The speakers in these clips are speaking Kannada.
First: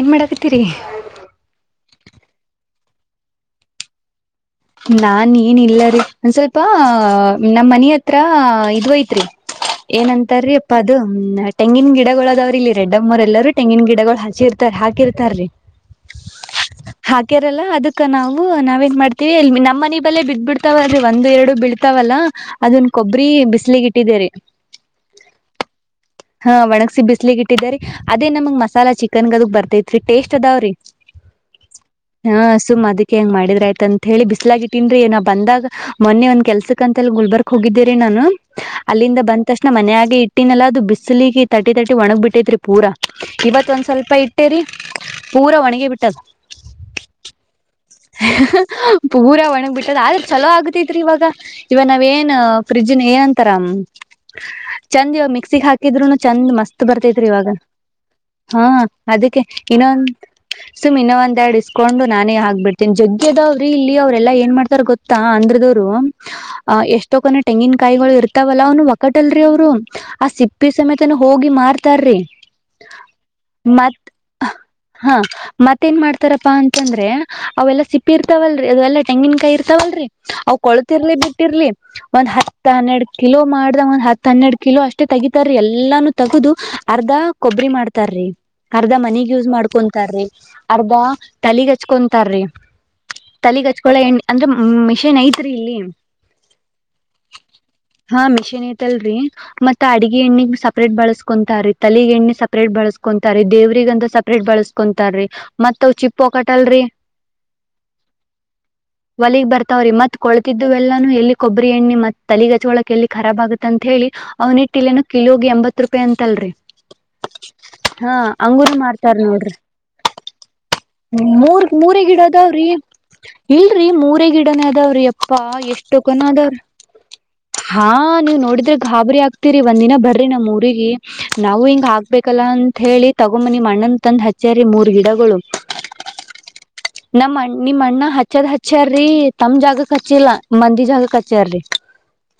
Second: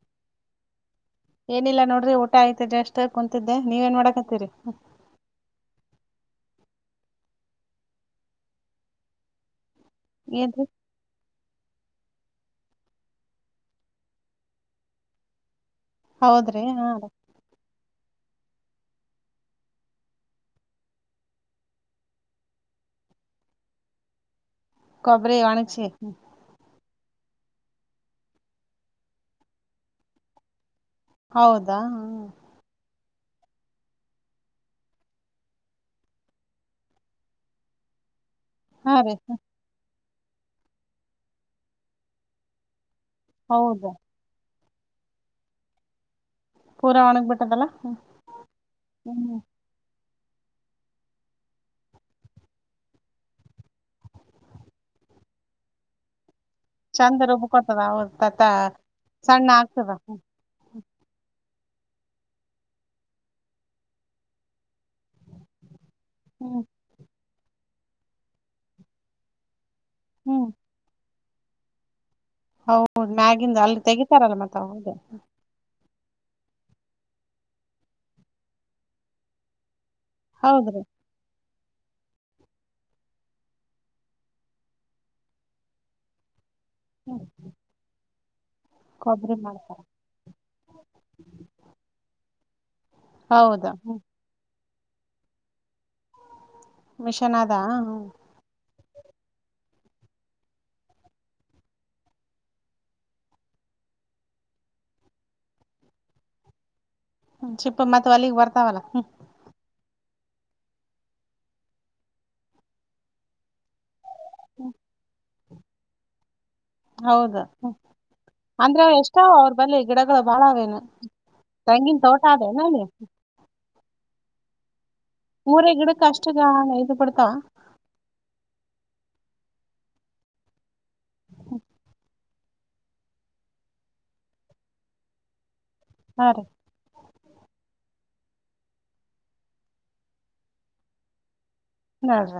ಏನ್ ಮಾಡಕತೀರಿ ಏನಿಲ್ಲ ಊಟ ಆಯ್ತ್ ಜಸ್ಟ್ ಕುಂತಿದ್ದೆ ನೀವ್ ಎನ್ ಮಾಡಕತ್ತೀರಿ ನಾನ್ ಏನ್ ಇಲ್ಲರಿೀ ಒಂದ್ ಸ್ವಲ್ಪ ನಮ್ ಮನಿ ಹತ್ರ ಇದು ಐತ್ರಿ ಏನ್ರಿ ಏನಂತಾರೀಪ್ಪ ಅದು. ತೆಂಗಿನ ಗಿಡಗಳದಾವ್ರ ಇಲ್ಲಿ ರೆಡ್ಡ ಮ್ಮರ ಎಲ್ಲರೂ ತೆಂಗಿನ ಗಿಡಗಳು ಹಚ್ಚಿರ್ತಾರ ಹಾಕಿರ್ತಾರ್ರೀ. ಹೌದ್ರಿ ಹ್ಹೂ. ಅದಕ್ಕ ನಾವು ನಾವೇನ್ ಮಾಡ್ತ ನಮ್ಮ ಮನ ಬಲ್ಲೇ ಬಿಟ್ ಬಿಡ್ತಾವ ಅದೆ ಒಂದು ಎರಡು ಬಿಳ್ತಾವಲ್ಲ ಅದನ್ ಕೊಬ್ರಿ ಬಿಸ್ಲಿಗೆ ಇಟ್ಟಿದೆರಿ. ಕೊಬ್ಬರಿ ಒಣಗಿಸಿ. ಹಾ ಒಣಗ್ಸಿ ಬಿಸ್ಲಿಗ ಇಟ್ಟಿದರಿ ಅದೇ ನಮಗ್ ಮಸಾಲ ಚಿಕನ್ಗ ಅದಕ್ ಬರ್ತೇತ್ರಿ ಟೇಸ್ಟ್ ಅದಾವ್ರೀ. ಹೌದಾ ಹ್ಹೂ. ಅದಕ್ಕೆ ಹೆಂಗ್ ಮಾಡಿದ್ರ ಆಯ್ತ ಅಂತ ಹೇಳಿ ಬಿಸ್ಲಾಗಿ ಇಟ್ಟೀನ್ರಿ ನಾವ ಬಂದಾಗ ಮೊನ್ನೆ ಒಂದ್ ಕೆಲ್ಸಕ್ ಅಂತ ಗುಲ್ಬರ್ಕ್ ಹೋಗಿದ್ದೀರಿ ನಾನು. ಹಾ ರೀ ಅಲ್ಲಿಂದ ಬಂದ ತಕ್ಷಣ ಮಾನ್ಯಗೆ ಇಟ್ಟ ಇಟ್ಟಿನೆಲ್ಲ ಅದು ಬಿಸ ಸಿಲಿಗೆ ಥರ್ಟಿ ಥರ್ಟಿ ಒಣಗ್ ಬಿಟ್ಟೈತೆ ರೀ ಪೂರ ಇವತ್ ಹೌದ ಒಂದ್ ಸ್ವಲ್ಪ ಇಟ್ಟೇರಿ ಪೂರ ವಣಿಗೆ ಬಿಟ್ಟದ. ಪೂರಾ ಒಣಗ ಬಿಟ್ಟದಲ್ಲಾ. ಪೂರಾ ಒಣಗ್ ಬಿಟ್ಟದ ಆ ಚಲೋ ಆಗತತ್ರಿ ಇವಾಗ ಇವಾಗ ನಾವ ಏನ್ ಫ್ರಿಜ್ ಏನ್ ಅಂತಾರ ಚಂದ್ ಇವ ಮಿಕ್ಸಿ ಹಾಕಿದ್ರುನು ಚಂದ್ ಮತ್ ಅ ಚಂದ ಬರ್ತೈತ್ರಿ ಇವಾಗ ರುಬ್ಕೊತದ ಹೌದ ತ ಹಾ ಅದಕ್ಕೆ ಸಣ್ಣ ಆಗ್ತದ ಇನ್ನೊಂದು ಹ್ಮ್ ಸುಮ ಇನ್ನ ಒಂದ ಎರಡ್ ಇಸಕೊಂಡು ನಾನೇ ಹಾಕ್ಬಿಟ್ಟ ಜಗ್ಯ ಅದವ್ರಿ ಇಲ್ಲಿ ಅವ್ರ ಎಲ್ಲಾ ಏನ್ ಮಾಡ್ತಾರ ಗೊತ್ತ ಆಂದ್ರ ದವ್ರು. ಹ್ಮ್ ಅ ಎಷ್ಟೋ ಕನಿ. ತೆಂಗಿನಕಾಯಿಗಳು ಇರ್ತಾವಲ್ಲ ಅವ್ನು ಒಕ್ಕಟಲ್ರರಿ ಅವ್ರು. ಆ ಸಿಪ್ಪೆ ಸಮೇತನು. ಹೋಗಿ ಮಾರ್ತಾರ್ರೀ. ಹೌದು ಮ್ಯಾಗಿಂದ ಅಲ್ಲಿ ತೆಗಿತಾರಲ್ಲ ಮತ್ತ ಅದೇ. ಹತಾರಪ್ಪಾ ಅಂತಂದ್ರೆ. ಅವೆಲ್ಲ ಸಿಪ್ಪಿ ಇರ್ತವಲ್ರಿ ಅವೆಲ್ಲ ತೆಂಗಿನಕಾಯಿ ಇರ್ತವಲ್ರಿ. ಅವು ಹೌದ್ರಿ ಕೊಳತಿರ್ಲಿ ಬಿಟ್ಟಿರ್ಲಿ. ಒಂದ್ ಹತ್ ಹನ್ನೆರಡ್ ಕಿಲೋ ಮಾಡ್ದ ಒಂದ್ ಹತ್ ಹನ್ನೆರಡ್ ಕಿಲೋ ಅಷ್ಟೇ ತಗೀತಾರ ಎಲ್ಲಾನು ತಗದು. ಅರ್ಧ ಹ್ಮ್ ಕೊಬ್ಬರಿ ಮಾಡ್ತಾರ್ರಿ. ಅರ್ಧ ಮನಿಗಿ ಕೊಬ್ಬರಿ ಯೂಸ್ ಮಾಡ್ತಾರ ಮಾಡ್ಕೊಂತಾರ್ರಿ ಅರ್ಧ ತಲೆಗ್ ಹಚ್ಕೊಂತಾರ್ರಿ ಹೌದ ಹ್ಮ್ ತಲೆಗಚ್ಕೊಳೊ ಎಣ್ಣೆ ಅಂದ್ರೆ ಹ್ಮ್ ಮಿಷನ್ ಐತ್ರಿ ಇಲ್ಲಿ. ಮಿಷನ್ ಆದ ಹ್ಹ್. ತ್ತಲ್ರರಿ ಮತ್ ಅಡ್ಗೆ ಎಣ್ಣಿಗ್ ಸಪ್ರೇಟ್ ಬಳಸ್ಕೊಂತಾರೀ ತಲಗ ಎಣ್ಣಿ ಸಪ್ರೇಟ್ ಬಳಸ್ಕೊಂತಾರೀ ದೇವ್ರಗ್ ಅಂತ ಸಪ್ರೇಟ್ ಬಳಸ್ಕೊಂತಾರೀ ಮತ್ ಅವ್ ಚಿಪ್ಪ ಒಕಟಲ್ರರಿ. ಹ್ಮ ಚಿಪ್ಪ ಮತ್ತ ಓಲೀಗ್ ಬರ್ತಾವಲ್ಲ ಹ್ಮ್. ಾವ್ರರಿ ಮತ್ ಕೊಳತಿದ್ದ್ ಎಲ್ಲಾನು ಎಲ್ಲಿ ಕೊಬ್ಬರಿ ಎಣ್ಣೆ ಮತ್ ತಲಿ ಗಜಚ್ಗಳಕ್ ಎಲ್ಲಿ ರಾಬ್ ಆಗುತ್ತ ಅಂತ ಹೇಳಿ ಅವನಟಿಲ ನ ಕಿಲೋ ಎಂಬತ್ ರೂಪಾಯಿ ಅಂತಲ್ರರಿ ಹೌದ ಅಂದ್ರೆ ಮಾರ್ತಾರ್ ಎಷ್ಟಾವ ಅವ್ರ ನೋಡ್ರಿ ಬಳಿ ಗಿಡಗಳು ಬಾಳ ಅವಾವೇನು ತೆಂಗಿನ ತೋಟ ಆದ ಕ ನೀ [unintelligible] ಇಲ್ರರಿ ಮೂರೇ ಗಿಡನ ಅದಾವ್ರೀ ಅಪ್ಪಾ ಮೂರೇ ಎಷ್ಟ ಗಿಡಕ್ ಕನ ಅಷ್ಟ ಅದವ್ರ ಇದು ಬಿಡ್ತಾವ ಹಾ ನೀವ್ ನೋಡಿದ್ರೆ ಗಾಬರಿ ಆಗ್ತ ಇತೀರಿ ಒಂದ್ಿನ ಬ್ರಿ ನಮ್ಮ್ ಊರಿಗೆ ನಾವು ಹಿಂಗ ಹಾಕ್ಬೇಕ ಹಲ್ಲಾ ಅಂತತ್ ಹೇಳಿ ತಗೊ ಮನಿ ಮಣ್ಣನ್ ತಂದ್ ಹಚ್ಚ್ಯಾರಿ ಮೂರ್ ಗಿಡಗಳು ಹಾ ರೀ ನಮ್ಣ ನಿಮ್ ಅಣ್ಣ ಹಚ್ಚದ್ ಹಚ್ಚ್ಯಾರೀ ತಮ ಜಾಗಕ್ ಹಚ್ಚಿಲ್ಲ ಮಂದಿ ಜಾಗಕ್ ಹಚ್ಚ್ಯಾರೀ ನಾಲ್್ರ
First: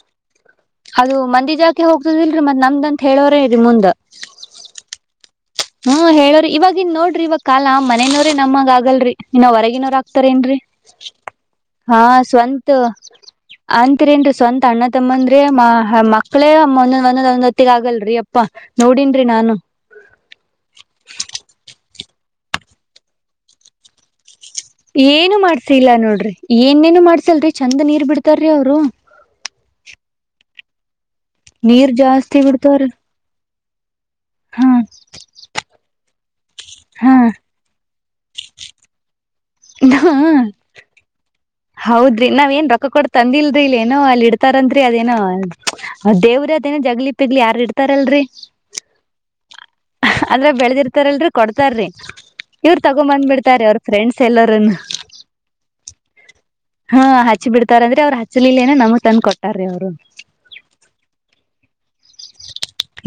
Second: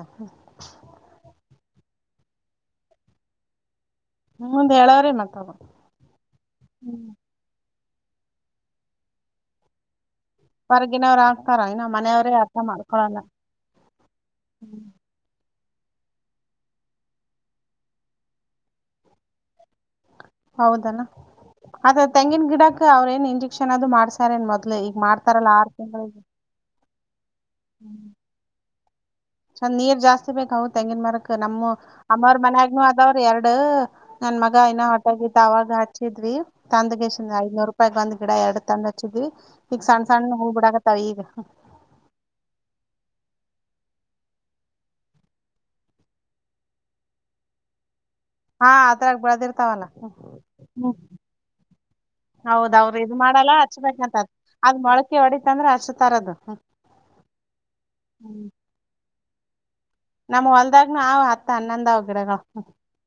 ಹೋಗತದ ಇಲ್ರಿ ಮತ್ ನಮ್ದ ಅಂತ ಹೇಳೋರೇ ಮುಂಡ ಹ್ಮ್ ಹೇಳವ್ರೆ ಮತ್ತ ಅವ ಹ್ಮ ಹೇಳವ್ರಿ ಇವವಾಗಿ ಇನ್ ಹ್ಮ್ ನೋಡ್ರಿ ಇವಾಗ ಕಾಲ ಮನೇನವ್ರೀ ನಮ್ಮಗ್ ಆಗಲ್ರಿ ಇನ್ನ ಹೊರಗಿನವರ ಹತರೇನ್ರಿ ಹೊರಗಿನವ್ರ ಹಾಕ್ತಾರ ಇನ್ನ ಹಾ ಮನೆಯವ್ರೇ ಅರ್ಥ ಸ್ವಂತ ಮಾಡ್ಕೊಳಲ್ಲ ಅಂತರೇನ್ೀ ಸ್ವಂತ ಮಕ್ಳೇ ಒಂದೊಂದ ಒಂದೊಂದ್ ಒಂದ್ೊತ್ತಿಗೆ ಆಗಲ್ರರಿ ಅಪ್ಪಾ ನೋಡನ್ರಿ ನಾನು ಹೌದಲ್ಲ ಅದ ತೆಂಗಿನ ಗಿಡಕ್ ಅವ್ರ ಏನ್ ಇಂಜೆಕ್ಷನ್ ಅದು ಮಾಡ್ಸಾರ ಏನ್ ಮೊದ ಏನು ಮಾಡ್ಸ ಇಲ್ಲ ನೋಡ್ರಿ ಏನೇನು ಮಾಡ್ಸಲ್ರಿ ಚಂದ ನೀರ್ ಬಿಡ್ತಾರಿ ಅವರು ಚಂದ ನೀರ್ ಜಾಸ್ತಿ ಬೇಕವು ತೆಂಗಿನ ಮಾರಕ್ ನಮ್ಮ ನೀರ್ ಅಮ್ಮ್ರ ಜಾಸ್ತಿ ಮನ್ಯಾಗನ ಬಿಡ್ತಾರ ಆದವ್ರು ಎರಡು ನಡು [unintelligible] ನನ್ ಮಗ ಹಾ ನ ಹೊಟಗತ್ತು ಆವಾಗ ಹಚ್ಚ ಿದ್ರಿ ಹಾ ತಂದಗೇಶ್ ಐನೂರು ರೂಪಾಯ್ ಬಂದ ಈಡ ಎಡ್ತ ಅಂದಚದು ಈಗ ಸಣ್ಣ ಸಣ್ಣ ಹೂ ಬಿಡಕತ್ತಾವ ಹೌದ್ರಿ ನಾವ್ ಏನ್ ರೊಕ್ಕ ಕೊಡ ತಂದಿಲ್ರರಿ ಇಲ್ ಏನೋ ಅಲ್ಲಿ ಇಡ್ತಾರನ್ರರಿ ಅದೇನೋ ದೇವ್ರ ಅದೇನೋ ಜಗ್ಲಿ ಪಿಗ್ಲಿ ಯಾರ್ ಇಡ್ತಾರಲ್ರರಿ ಹಾ ಅದ್ರಗ್ ಬೆಳದಿರ್ತಾವಲ್ಲ ಅಂದ್ರೆ ಹ್ಮ್ ಬೆಳೆದಿರ್ತಾರಲ್ರರಿ ಕೊಡ್ತಾರ್ರಿ ಹೌದ ಇವ್ರ ಅವ್ರ ತಗೊ ಇದ ಬಂದ್ ಮಾಡಲ್ಲ ಬಿಡ್ತಾರಿ ಅವ್ರ ಹಚ್ಬೇಕಂತ ಫ್ರೆಂಡ್ಸ್ ಎಲ್ಲರನು ಅದ್ ಮೊಳಕೆ ಹೊಡಿತ ಅಂದ್ರೆ ಹಚ್ತಾರದು ಹಾ ಹಚ್ಚಿ ಬಿಡ್ತಾರ ಅಂದ್ರೆ ಅವ್ರು ಹಚ್ಚಲಿಲ್ಲ ನ ನಮ ತಂದನ್ ಕೊಟ್ಟ ಅ್ರರಿ ಅವರು ನಮ್ ಹೊಲ್ದಾಗ ನ್ ಅತ್ತ ಅನ್ನಂದಾವ ಗಿಡಗಳು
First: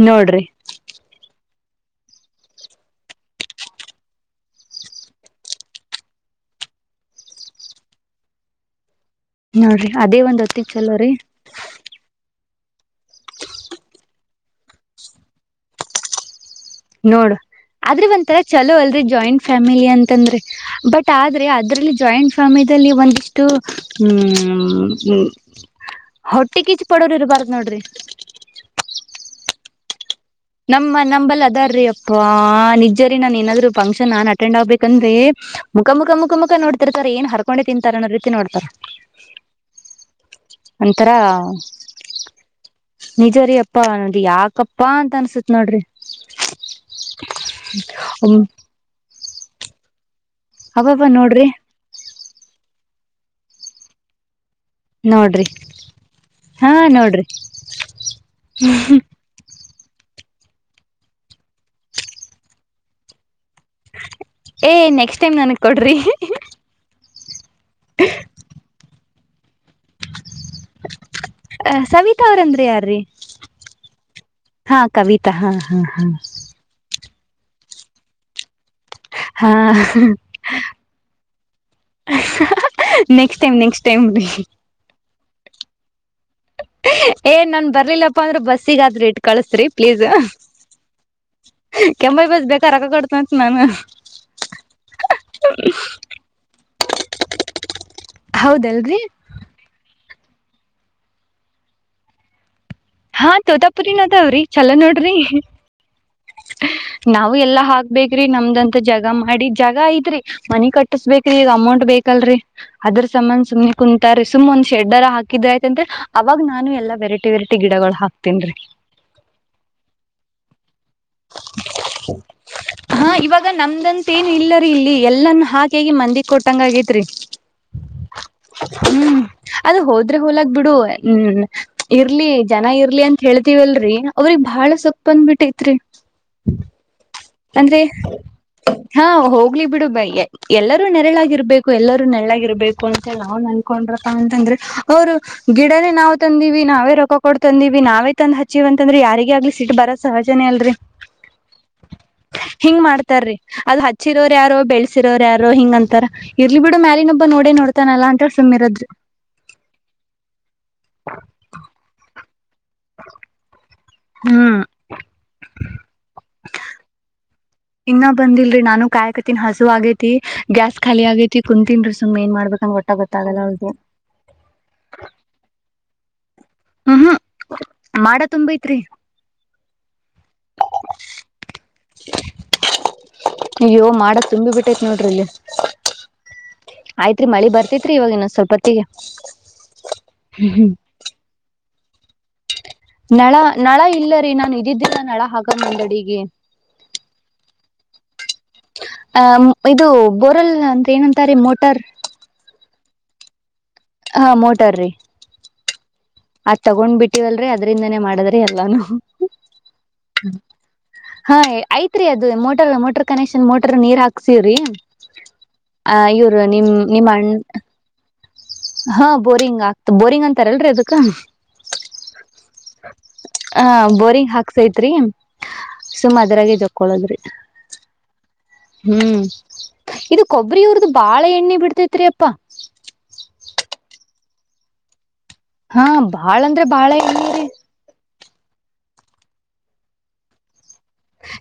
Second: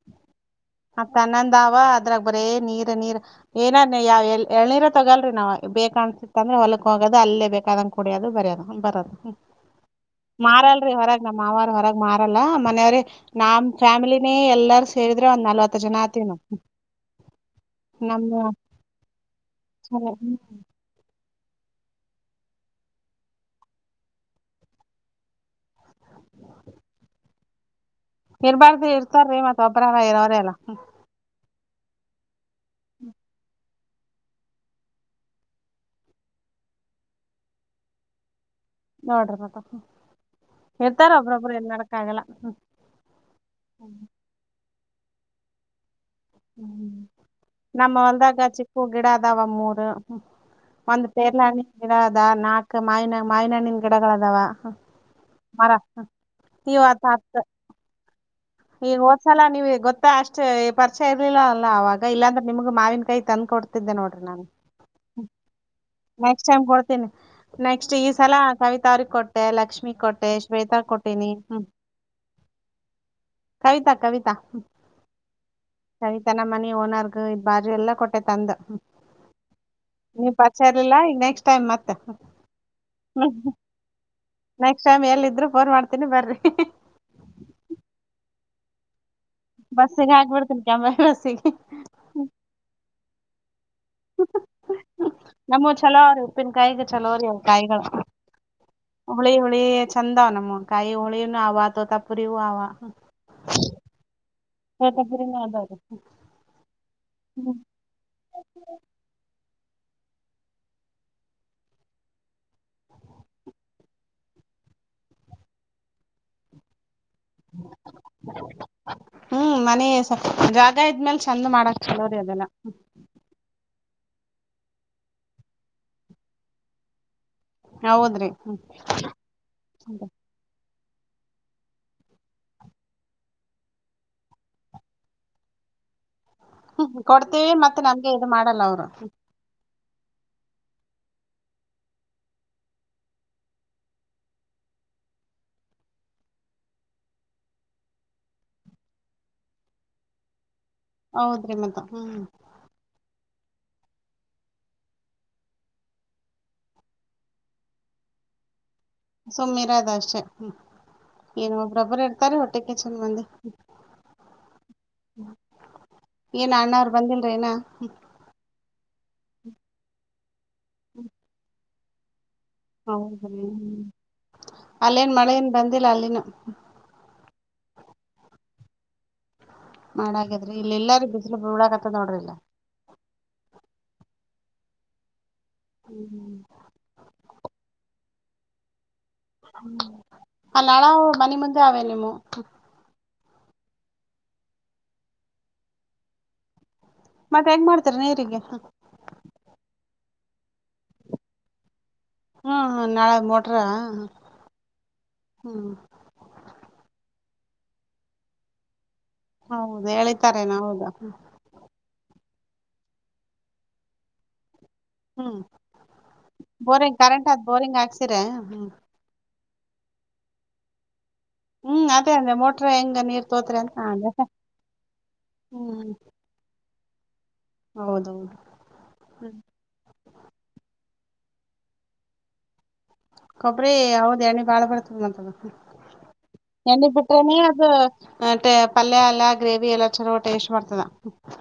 ನೋಡ್ರಿ ಮ ತನ್ನಂದಾವ ಅ. [inaudible] ಅದ್ರಾಗ ಬರೇ ನೀರ್ ನೀರ್ ಏನ ಯಾವ ಎಳೀರ ತೊಗಲ್ರಿ ನಾವು ಬೇಕ ಅನ್ಸಿತ್ತ ಅಂದ್ರೆ ಹೊಲಕ್ ಹೋಗೋದು ಅಲ್ಲೇ ಬೇಕಾದಂಗ ಕುಡಿಯೋದು ಬರದು ಬರೋದು. ನೋಡ್ರಿ ಅದೇ ಒಂದ್ ಹೊತ್ತಿಗ ಮಾರಲ್ರಿ ಚೊಲೋ ರೀ. ಹೊರಗ್ ನಮ್ ಮಾವಾರ ಹೊರಗ್ ಮಾರಲ್ಲ ಮನೆಯವ್ರೇ ನಮ್ ಫ್ಯಾಮಿಲಿನೇ ಎಲ್ಲಾರ ಸೇರಿದ್ರೆ ಒಂದ್ ನಲ್ವತ್ತು ಜನ ಆತಿವನ. ನೋಡ ಆದ್ರೆ ಒಂಥರ ಚಲೋ ಅಲ್ರಿ ಜಾಯಿಂಟ್ ಫ್ಯಾಮಿಲಿ ಅಂತಂದ್ರ ಬಟ್ ಆದ. ಅದ್ರಲ್ಲಿ ಜಾಯಿಂಟ್ ಫ್ಯಾಮಿಲಿಲ್ಲಿ ಒಂದಿಷ್ಟು ಹ್ಮ್ ಹೊಟ್ಟೆಗೀಚ ಪಡೋರು ಇರಬಾರ್ದ್ ನೋಡ್ರಿ. ಇರಬಾರ್ದು ಇರ್ತಾರ್ರೀ ಮತ್ತ ಒಬರಾರ ಇರಾ. ನಮ್ಮ ನಂಬಲ್ಲದ. ರಿ ಅಪ್ಪ. ಹ ನಿಜರಿ ನಾನೇನಾದ್ರೂ. ಫಂಕ್ಷನ್ನನ್ ಅಟೆಂಡ್ ಆಗ್ಬೇಕಂದ್ರೆ ಮುಖ ಮುಖ ಮುಖ ಮುಖ ನೋಡ್ತಿರ್ತಾರೆ ಏನ್ ಹರ್ಕೊಂಡೆ ತಿಂತಾರೆ ಅನ್ನೋ ರೀತಿ ನೋಡ್ತಾರ ನೋಡ್ರಿ ಮತ ಇರ್ತಾರ ಒಂಥರಾ ಒಬ್ರೊಬ್ಬರ ಎನ್ಮಡಕ್ ಆಗಲ್ಲ ಹ್ಮ ಹ್ಮ. ಪಾ ತನಸ. ಸತ್ ನೋಡ್ರಿ. ಹ್ಮ್ ನಮ್ಮ ಹೊಲ್ದಾಗ ಚಿಕ್ಕು ಗಿಡ ಅದಾವ ಮೂರ್. ಹ್ಮ ಅವಬ್ಬ ಒಂದು ಪೇರ್ಲ ನೋಡ್ರಿ ಹಣ್ಣಿನ ಗಿಡ. ಅದ ನಾಕ್ ಮಾವಿನ ಮಾಯನ್ಣನ್ ಗಿಡಗಳದಾವ. ಹ ನೋಡ್ರಿ ಮರ ಹಾ ಇವತ್ತ ನೋಡ್ರಿ ಹತ್ತ ಈಗ ಹೋದ್ಸಲ ನೀವ. ಗೊತ್ತಾ ಅಷ್ಟ. ಚ ಇರ್ಲಿಲ್ಲ ಅಲ್ಲ ಅವವಾಗ ಇಲ್ಲಾಂದ್ರ ನಿಮ್ಗ್ ಮಾವಿನ ಕಾಯಿ. ತಂದ ಕೊಡ್ತಿದ್ದೆ ನೋಡ್ರಿ ನಾನು. ಏ ನೆಕ್ಸ್ಟ್ ಟೈಮ್ ನನಗ್ ಕೊಡ್ರಿ ನೆಕ್ಸ್ಟ್ ಟೈಮ್ ಕೊಡ್ತೀನಿ. ನೆಕ್ಸ್ಟ್ ಈ ಸಲ ಕವಿತಾರೀ ಕೊಟ್ಟು. ತೆ ಲಕ್ಷ. ಲ್ಮ ಕೊಟ್ಟೆ ಶ್ವೇತಾ ಕೊಟ್ಟೆನಿ ಹ್ಮ್ ಸವಿತಾ ಅವ್ರಂದ್ರಿ ಯಾರ್ರೀ ಕವಿತಾ ಕವಿತಾ ಹಾ ಕವಿತಾ ಹಾ ಹಾ ಕವಿತಾ ನ ಮನಿ ಓನರ್. ಈ ಬಾಜು ಎಲ್ಲಾ ಕೊಟ್ಟೆ ತಂದ. ಹಾಾ. ಸರಿಲ್ಲ ಈಗ ನೆಕ್ಸ್ಟ್ ಟೈಮ್ ಮತ್ತ ಹ್ಞ next time next next time ಎಲ್ಲಿದ್ರು. ಬ ಮಾಡ. [inaudible] ಏನ್ ನನ್ ಬರ್ಲಿಲ್ಲಪ್ಪಾ ಅಂದ್ರು ಬಸ್. ಸಿಗ ಆದ್ರ ಇಡ್ರಿ. ಕಲ್ಸರಿ ಪ್ಲೀಸ್ ಬಸ್ಸಿಗೆ ಹಾಕ್ಬಿಡ್ತನ್ ಕೆಂಬಾವಿ ಬಸ್ಸಿಗೆ ಕೆಂಪಯ್ಯ ಬಸ್ ಬೇಕಾ ರಕ್ಕಕೋಡ್. ಸತ್ ನಾನ. ನಮ್ಮ ಚಲೋರಿ ಉಪ್ಪಿನಕಾಯಿಗೆ ಚಲೋರಿ ಅವ್ರ ಕಾಯಿಗಳು ಹೌದಲ್ರರಿ ಹುಳಿ ಹುಳಿ ಚಂದವ್ ನಮ್ ಕಾಯಿ ಹೊಳಿಯನ ಅವ ತೋತ ಪುರಿವು ಅವ. ಹಾ ತೋತಾಪುರಿನು ಅದಾವ್ರಿ. ಚಲೋ ನೋಡ್ರಿ ತೋತಾಪುರಿನೂ ಅದಾವ್ರಿ. ನಾವು ಎಲ್ಲಾ ಹಾಕ್ಬೇಕ್ರಿ ನಮ್ದಂತ ಜಗ ಮಾಡ್ ಜಗ ಇದ್ರೀ ಮನಿ ಕಟ್ಟಿಸ್ಬೇಕ್ರಿ ಈಗ ಅಮೌಂಟ್ ಬೇಕಲ್ರಿ. ಅದ್ರ ಸಮನ್ ಸುಮ್ಮನೆ ಕುನ್ ತರಿ ಸುಮ್ ಒಂದ್ ಶೆಡ್ಡರ ಹಾಕಿದ್ರ ಆಯ್ತಂತೆ ಅವಾಗ ನಾನು ಎಲ್ಲ ವೆರೈ ವೆರಟ್ಟಿ ಗಿಡಗಳು ಹಾಕ್ತೀನ್ರೀ. ಆದ್ಮೇಲ್ ಚಂದ ಮಾಡಕ್ ಚೊಲೋ ರಿ ಅದೆಲ್ಲ. ಮೇನು ಇಲ್ಲರೀ ಇಲ್ಲಿ ಎಲ್ಲಾನ್ ಹಾಕಗಿ ಮಂದಿಗ್ ಕೊಟ್ಟಂಗ ಆಗೇತ್ರಿ. ಹೌದ್ರಿ ಹ್ಮ್ ಹ್ಮ್ ಅದು ಹೋದ್ರೆ ಹೋಲಾಗ ಬೀಡು. ಹ್ಮ್ ಇರ್ಲಿ ಜನ ಇರ್ಲಿ ಅಂತ ಹೇಳ್ತಿವಲ್ರಿ ಅವ್ರಿಗ್ ಬಾಳ ಸೊಕ್ ಬಂದ್ಬಿಟ್ಟೈತ್ರಿ. [unintelligible] ಮತ್ತ ಅಂದ್ರೆ ನಮ್ಗೆ ಇದು ಮಾಡಲ್ಲ ಅವ್ರು ಹಾ ಹೋಗ್ಲಿ ಬಿಡು ಬೈ ಎ ಎಲ್ಲರೂ ನೆರಳಾಗಿರ್ಬೇಕು ಎಲ್ಲರೂ ನೆರಳಾಗಿರ್ಬೇಕು ಅಂತೆಳ್ ನಾವು ನನ್ಕೊಂಡ್ರಪ್ಪ ಅಂತಂದ್ರಿ ಅವ್ರು ಗಿಡನೆ ನಾವು ತಂದಿವಿ ನಾವೇ ರೊಕ ಕೊಟ್ಟ್ ತಂದಿವಿ ನಾವೇ ತಂದು ಹಚ್ಚಿವ ಅಂತಂದ್ರೆ ಯಾರಿಗೆ ಆಗ್ಲಿ ಸಿಟ್ ಬರೋದ್ ಸಹಜನೇ ಅಲ್ರಿ. ಹೌದ್ರಿ ಮತ್ತ. ಹ್ಮ್ ಹಿಂಗ್ ಮಾಡ್ತಾರಿ. ಅದು ಹಚ್ಚಿರೋರು ಯಾರೋ ಬೆಳೆಸಿರೋರು ಯಾರೋ ಹಿಂಗ ಅಂತಾರ ಇರ್ಲಿ ಬಿಡು ಮ್ಯಾಲಿನೊಬ್ಬ ನೋಡೇ ನೋಡ್ತಾನಲ್ಲ ಅಂತ ಹೇಳಿ ಸುಮ್ಮಿರೋದ್ರಿ. ಸುಮ್ಮಿರಾದ ಅಷ್ಟೆ ಹ್ಮ ಏನು ಒಬ್ರೊಬ್ಬರು ಇರ್ತಾರೆ ಹೊಟ್ ಮಟ್ಟಕ್ಕೆ ಚಂದ ಮಂದಿ. ಹ್ಮ್ ಏನು ಅಣ್ಣ ಅವ್ರು ಬಂದಿಲ್ ಇನ್ನ ಬಂದಿಲ್ರಿ ನಾನು ಕಾಯಕ ತಿನ್ ಹಸು ಆಗೈತಿ. ಗ್ಯಾಸ್ ಖಾಲಿ ಆಗೈತಿ ಕುಂತಿನ್ರಿ ಸುಮ್ ಎನ್ ಮಾಡ್ ಹೌದ್ಮ ಅಲ್ಲೇನ್ ಮಳೆನ್ ಬಂದಿಲ್ಲ ಅಲ್ಲಿನು, ಹ್ಮ್ ಹ್ಮ್ ಮಾಡ ತುಂಬೈತ್ರಿ. ಮಾಡಗ್ಯಾದ್ರಿ ಇಲ್ಲ ಎಲ್ಲಾರೂ ಬಿಸ್ಲು ಬಳಕತ್ತದ್ ನೋಡ್ರಿ ಇಲ್ಲ. ಯೋ ಮಾಡಕ್ ತುಂಬಿ ಬಿಟ್ಟೈತ್ ನೋಡ್ರಿ ಇಲ್ಲಿ. ಹ್ಮ್ ಹ್ಮ್ ಆಯ್ತ್ರಿ ಮಳಿ ಬರ್ತತ್ರಿ ಇವಾಗ ಇನ್ನೊ ಸ್ವಲ್ಪತ್ತಿಗೆ. ಹ್ಮ ಅಲ್ಲಳಾವು ಮನೆ ಮುಂದೆ ಅವೆ ನಿಮ್ಮ. [unintelligible] ನಳ ನಳ ಇಲ್ಲರೀ ನಾನು ಇದಿದ್ದೀನ ನಳ ಹಾಗಲ್ಲ ಮಂಡಡಿಗೆ. ಮತ್ತೆ ಹೆಂಗ ಮಾಡ್ತಾರೆ ನೀರಿಗೆ. ಆ ಮ್ ಇದು. ಬೋರಲ್ ಅಂದ್ರೆ ಏನಂತಾರೆ ಮೋಟಾರ್. ಹ್ಮ್ ಹ್ಮ ನಾಳೆ ಮೋಟ್ ಟ್ರಾ ಹಾ ಮೋಟಾರ್ ರೀ ಹ್ಮ್ ಅದ್ ತಗೊಂಡ್ ಬಿಟ್ಟಿವಲ್ರರಿ ಅದ್ರಿಂದನೇ ಮಾಡದ್ರಿ ಎಲ್ಲಾನು. ಹೌದು ಹೇಳಿತಾರೇನ ಹೌದಾ. ಹಾ ಐತ್ರಿ ಮೋಟರ್ ಮೋಟರ್ ಕನೆಕ್ಷನ್ ಮೋಟರ್ ನೀರ್ ಹಾಕ್ಸೀವ್ರೀ. ಹ್ಮ್ ಆ ಇವರು ನಿಮ್ ಬೋರಿಂಗ್ ನಿಮ್ಮ ಕರೆಂಟ್ ಅಣ್ ಆದ್ ಬೋರಿಂಗ್ ಹಾಕ್ಸಿರ್ಯಾ? ಹ್ಮ್ ಹಾ ಬೋರಿಂಗ್ ಆಗ್ತ ಬೋರಿಂಗ್ ಅಂತಾರಲ್ರಿ ಅದು ಕ್ಕ. ಹ್ಮ್ ಅದೇ ಅಂದೆ ಮೋಟ್ರ ಹೆಂಗ ನೀರ್ ತೋತ್ರಿ ಆ ಅಂತೆ ನಾ ಅಂದೇ ಬೋರಿಂಗ್ ಹಾಕ್ಸೈತ್ರಿ ಹ್ಮ್ ಕೊಳದ್ರಿ ಹೌದೌದು. ಹ್ಮ್ ಇದು ಕೊಬ್ಬರಿವ್ರ್ದು. ಪಾಳೆ ಎಣ್ಣೆ ಬಿಡ್ತೇತ್ರಿ ಯಪ್ಪಾ. ಕೊಬ್ರರಿ ಹೌದ ಎಣ್ಣಿ ಬಾಳ ಬರ್ತದ ಅಂತಂದು. ಹಾ ಬಾಳ ಅಂದ್ರೆ ಬಾಳ ಎಣ್ಣಿರೀ ಅತೆ ಪಲ್ಯ ಎಲ್ಲ ಗ್ರೇವಿ ಎಲ್ಲಾ ಚಲೋ ಟೇಸ್ಟ್ ಬರ್ತದ.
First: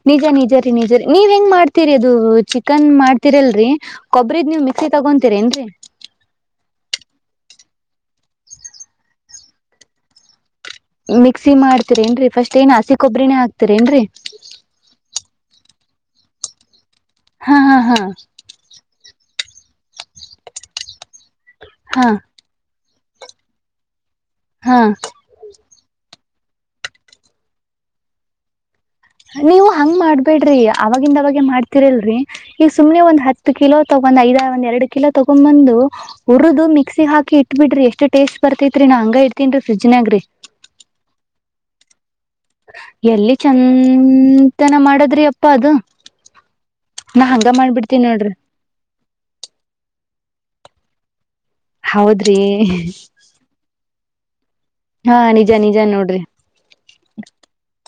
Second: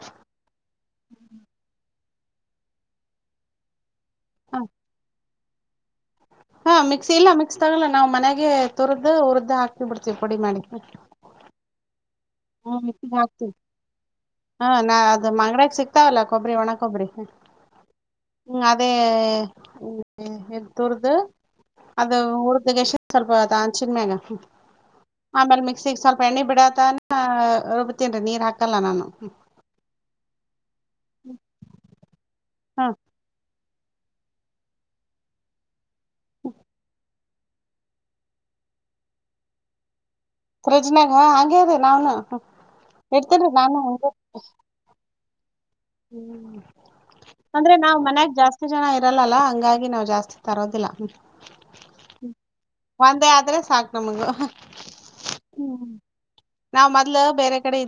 ನಿಜ ನಿಜರೀ ನಿಜರೀ ನೀವ್ ಹೆಂಗ್ ಮಾಡ್ತೀರಿ. ಇದು ಚಿಕನ್ ಮಾಡ್ತಿರಲ್ರಿ. ಕೊಬ್ಬ್ರಿದ್ ಹ ನೀವು ಮಿಕ್ಸಿ ತಗೊಂಡ್. ತಿರೇಂದ್ರಿ. ಹಾ ಮಿಕ್ಸಿ ಇಲ್ಲ ಮಿಕ್ಸ್ ತಗೋಲ್ಲ ನಾವ್ ಮನೆಗೆ ತುರ್ದು ಉರ್ದ್ ಹಾಕ್ತಿವಿ ಹಾಕ್ಕ ಬಿಡ್ತೀವಿ ಪುಡಿ ಮಾಡಿ. ಮಿಕ್ಸಿ ಮಾಡ್ತೀರಿ ಏನ್ರೀ. ಫಸ್ಟ್ ಏನ್ ಹ್ಮ ಮಿಕ್ಸಿಗ್ ಹಸಿಕೊಬ್ಬರಿಣ್ಣೆ ಹಾಕ್ತಿವಿ ಹಾಕ್ತೀರ ಏನ್ರರಿ. ತವಲ್ಲ ಕೊಬ್ರಿ ಒಣ ಕೊಬ್ರಿ. ಹ್ಮ ಹಾ ಹ್ಮ್ ಅದೇ.... ಹ್ಮ ಎ ತೋರ್ದ್ರೆ ಹಾ ಅದು ಊರ್ದ ಗೆಷನ್. ಸ್ವಲ್ಪ [unintelligible] ಹಾ ಅಮೇಲ್ ಮಿಕ್ಸಿ ಸ್ವಲ್ಪ. ಪಣಿ ಬಿಡಾತಾನ್. ಹಾ ರುಬತ್ತೇನೆ ನೀರ್ ಹಾಕ್. ನೀವು ಹಂಗ್ ಮಾಡ್ಬೇಡ್ರಿ ಅವಾಗಿಂದ ಅವಾಗೆ ಮಾಡ್ತಿರಿಲ್ರಿ ಈಗ ಹ್ಮ ಸುಮನೆ ಒಂದು ಹತ್ತು ಹತ್ತು ಕಿಲೋ ತಗೊ್ ಐದ್ ಒಂದ್ ಎರಡ್ ಕಿಲೋ ತೊಗೊಂಬಂದು ಉರದದು ಮಿಕ್ಸಿ ಹಾಕಿ ಇಟ್ಬ ಬಿಡ್ರಿ ಎಷ್ಟು ಟೇಸ್ಟ್ ಬರ್ತೈತ್ರಿ ನಾ ಹಂಗ ಇಡ್ತೀನ್ರಿ ಫ್ರಿಜ್ನಾಗ್ರಿ ಫ್ರಿಜನಾಗ ಹ ಹಂಗೆ ರೀ ನಾವ್ನು ಎಲ್ಲಿ ಇಡ್ತೇನ್ರಿ ನಾನು ಹಂಗೆ ಚಂತನ ಮಾಡದ್ರೆ ಅ ಹ್ಮ್ ಹಂಗ ಅಂದ್ರೆ ನಾವ್ ಮಾಡ್ಬಿಡ್ತೀನಿ ನೋಡ್ರಿ ಮನ್ಯಾಗ ಜಾಸ್ತಿ ಜನ ಇರಲ್ಲಲ್ಲ ಹಂಗಾಗಿ ನಾವ್ ಜಾಸ್ತಿ ತರೋದಿಲ್ಲ ಹೌದ್ರಿ ನಮಗೆ ಹಾ ನಿಜ ನಿಜ ನೋಡ್ರಿ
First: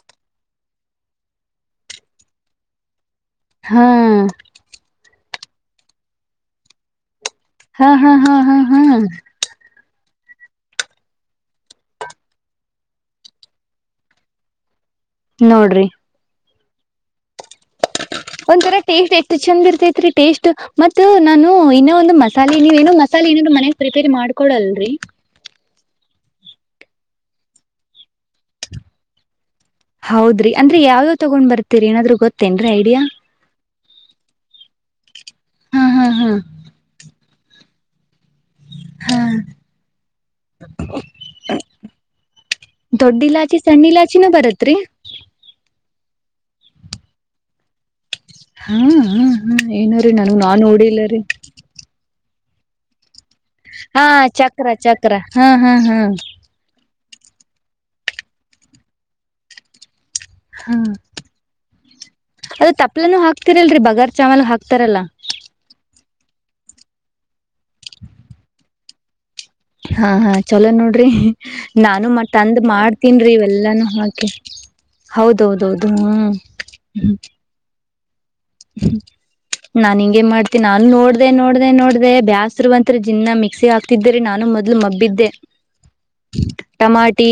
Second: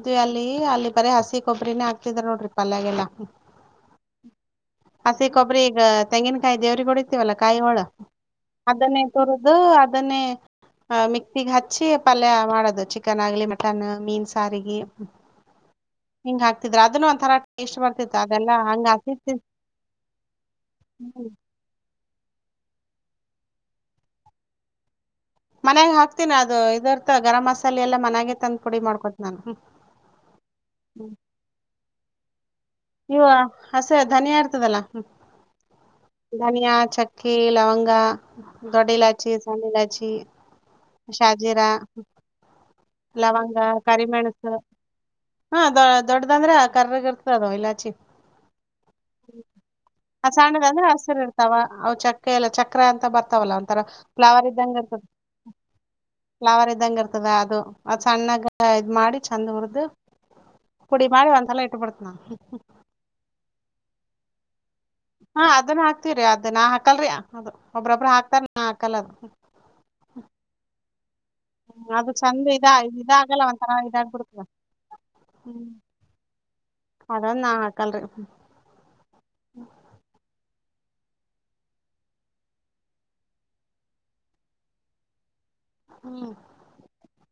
ಇ ಅಲ್ಲಿ ಅಲ್ಲಿ ಬರೀ ಹಸಿ ಕೊಬ್ರಿನೇ ಹಾಕ್ತಿದ್ರ ನೋಡ್ರಿ ಪಲ್ಯಾಗಲ್ಲಾ ಹಾ ಹಸಿ ಕೊಬರಿ ಈಗ ತೆಂಗಿನಕಾಯಿ ದೇವ್ರಿಗ್ ಒಡಿ ವಲ್ಲ ಕಾಯಿ ಹೊಳ ಹಾ ಹಾ ಹಾ ಹಾ ಹಾ ಅದನ್ನೇ ತುರದು ಅದನ್ನೇ ಹ ಮಿಕ್ಸಿಗೆ ಹಚ್ಚಿ ಪಲ್ಯ ಮಾಡೋದು ಚಿಕನ್ ಆಗ್ಲಿ ಮಟನ್ ಮೀನ್ ಸಾರಿಗೆ ನೋಡ್ರಿ ಅಗತಡ್ರಿ ಅದನ್ನು ಒಂಥರ ಟೇಸ್ಟ್ ಬರ್ತಿತ್ತು ಅದೆಲ್ಲಾ ಒಂಥರ ಹಂಗ ಟೇಸ್ಟ್ ಹಸಿ ಎಷ್ಟ ಚಂದ ಇರ್ತೈತ್ರಿ ಟೇಸ್ಟ್ ಮತ್ತ ನಾನು ಇನ್ನೊ ಒಂದು ಮ ಮಸಾಲೆ ನೀವ ಏನೋ ಮಸಾಲೆ ಏನಾದರು ಮನೇಲಿ ಪ್ರಿಪೇರ್ ಮಾಡ್ಕೊಡಲ್ರರಿ ಮನ್ಯಾಗ ಹಾಕ್ತೀನಿ ಅದು ಇದರ್ಥ ಗರಂ ಮಸಾಲೆಲ್ಲಾ ಮನ್ಯಾಗ ತಂದು್ ಪುಡಿ ಮಾಡ್ಕೋದ ನಾು ಹೌದ್ರಿ ಅಂದ್ರೆ ಯಾವ್ ಯಾವ್ ತಗೊಂಡ್ ಬರ್ತೀರಿ ಏನಾದ್ರು ಗೊತ್ತ ತೆನ್ರೀ ಐಡಿಯಾ ಹಸೆ ಧನಿಯಾ ಇರ್ತದಲ್ಲಾ ಹಾ ಹಾ ಹಾ ಧನಿಯಾ ಚಕ್ಕೆ ಲವಂಗ ನ ದೊಡ್ಡ ಇಲಾಚಿ ಸಣ್ಣ ಇಲಾಚಿ ಶಾಜೀರಾ ದೊಡ್ಡ ಲವಂಗ ಇಲಾಚಿ ಸಣ್ಣ ಇಲಾಚಿನೂ ಕರಿಮೆಣಸು ಬರತ್ರಿ ಹಾ ದ ದೊಡ್ಡದ ಅಂದ್ರೆ ಕರ್ರಗ ಇರ್ತದ ಅಲ್ಲ ಛಿ ಹಾ ಹ ಹಾ ಏನ್ರೀ ಆ ನನ ನಾ ಸಣ್ಣದ ಅಂದ್ರ ಹಸಿರ್ ನೋಡಿಿಲ್ಲರಿ ಇರ್ತಾವ ಅವ್ ಚಕ್ಕ ಎಲ್ಲ ಚಕ್ರ ಅಂತ ಬತ ವಲ್ಲ ಒಂಥರ ಫ್ಲವರ್ ಚಕ್ರ ಇದ್ದಂಗ ಇರ್ತದೆ ಚಕ್ರ ಹಾ ಹಾ ಹಾ ಫ್ಲವರ್ ಇದ್ದಂಗ ಇರ್ತದ ಅದು ಅ ಸಣ್ಣಾಗ ಇದ್ ಮಾಡಿ ಚೆಂದ ಹುರ್್ದ ಹಾ ಪುಡಿ ಮಾಡ ಅಂತೆಲ್ಲಾ ಇಟ್ಟ ಬಿಿಡ್ತನ ಅದು ಹಾಕ್ತಿರಲ್ರಿ ಬಗಾರ್ ಚಾಮಲ್ ಹಾಿ ಹಾ ಅದನ್ನು ಹಾಕ ಹರಿ ಅದೇ ನಾ ಹಾಕಲ್ರರಿ ಅದು ಒಬ್ಬ್ರೊಬ್್ರ ಹಾಕ್ತಾರ ನಾ ಹಾಕಲ್ಲ ಅದು ಹಾ ಹಾ ಚಲೋ ನೋಡಿ ್ರೇ ಅದು ನಾನು ಅದು ಚಂದ ಮಂದ ಇದ ಮಾಡ್ತೀನ್ರಿ ಇದಾಗಲ್ಲ ಒಂಥರ ಇವೆಲ್ಲಾನೂ ಹಾಕಿ ಇದಾಗ್ಬಿಡ್ತದ [inaudible] ಹ್ಮ್ ಹೌದೌದೌದು ಹ್ಮ ಕಲ್ರಿ ನಾ ಹಿಂಗಗೆ ಮಾಡ್ತ ನಾನು ನೋಡ್ದೆ ನೋಡ್ದೆ ನೋಡ್ದೆ ಬ್ಯಾಸರುರುವಂ ಜಿನ್ನ ಮಿಕ್ಸಿ ಹಾತಿದ್ದ್ರರಿ ನಾನು ಮೊದ್ಲು ಮಬ್ಬಿದ್ದೆ ಹ್ಮ್ ಟಮಾಟಿ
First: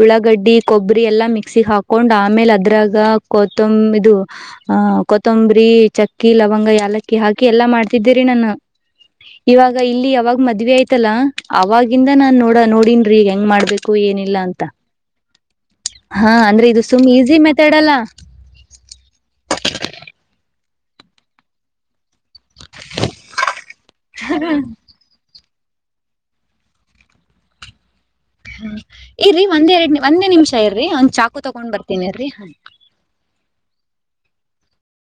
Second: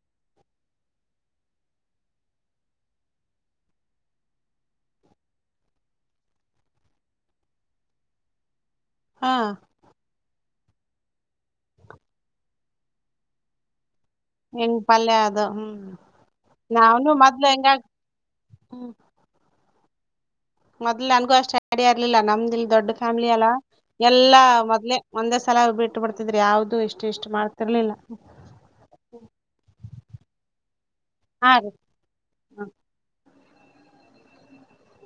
ಉಳ್ಳಾಗಡ್ಡಿ ಕೊಬ್ಬರಿ ಎಲ್ಲಾ ಮಿಕ್ಸಿ ಹಾಕೊಂಡ್ ಆಮೇಲೆ ಅದ್ರಾಗ ಕೊತ್ತಂಬ ಇದು ಆ ತೊಂಬ್ರಿ ಚಕ್ಕಿ ಲವಂಗ ಯಾಲಕ್ಕಿ ಹಾಕಿ ಎಲ್ಲಾ ಮಾಡ್ತಿದ್ದೀರಿ ನಾನು ಹಾ ಇವಾಗ ಇಲ್ಲಿ ಯಾವಾಗ ಮದ್ವಿ ಆಯ್ತಲ್ಲಾ ಅವವಾಗಿಾಗಿಂದ ನಾನ್ ನೋಡ ನೋಡನ್ರೀ ಈಗ ಹೆಂಗ್ ಮಾಡ್ಬೇಕು ಏನಿಲ್ಲ ಅಂತ ಹೆಂಗ್ ಪಲ್ಯ ಅದು ಹ್ಮ್ ಹಾ ಅಂದ್ರೆ ಇದು ಸುಮ್ ನಾವ್ನು ಈಸಿ ಮೊದ್ಲು ಮೆತಡ್ ಹೆಂಗಾಗ್ ಅಲ್ಲ ಹ [inaudible] ಮೊದಲ ನನಗು ಅಷ್ಟ ಅಡ ಇಲ್ಲಿಲ್ಲ ನಮ್ದು ಇಲ್ಲಿ ದೊಡ್ಡ ಫ್ಯಾಮಿಲಿ ಅಲ್ಲಾ ಎಲ್ಲಾ ಮೊದ್ಲೆ ಒಂದೆ ಸಲಾ ಬಿಟ್ಟು ಬಿಡ್ತಿದ್ರಿ ಯಾವ್ದದು ಎಷ್ಟು ಎಷ್ಟು ಮಾಡ್ತಿರ್ಲಿಲ್ಲ ಹ ಇರರಿೀ ಒಂದ್ ಎರಡ್ ನಿ ಒಂದೇ ನಿಮಿಷ ಇರ್ರಿ ಚಾಕು ಹಾ ರೀ ತಗೊಂಡ್ ಬರ್ತೀನಿ ಅಲ್ರಿ ಹ ಹಾ.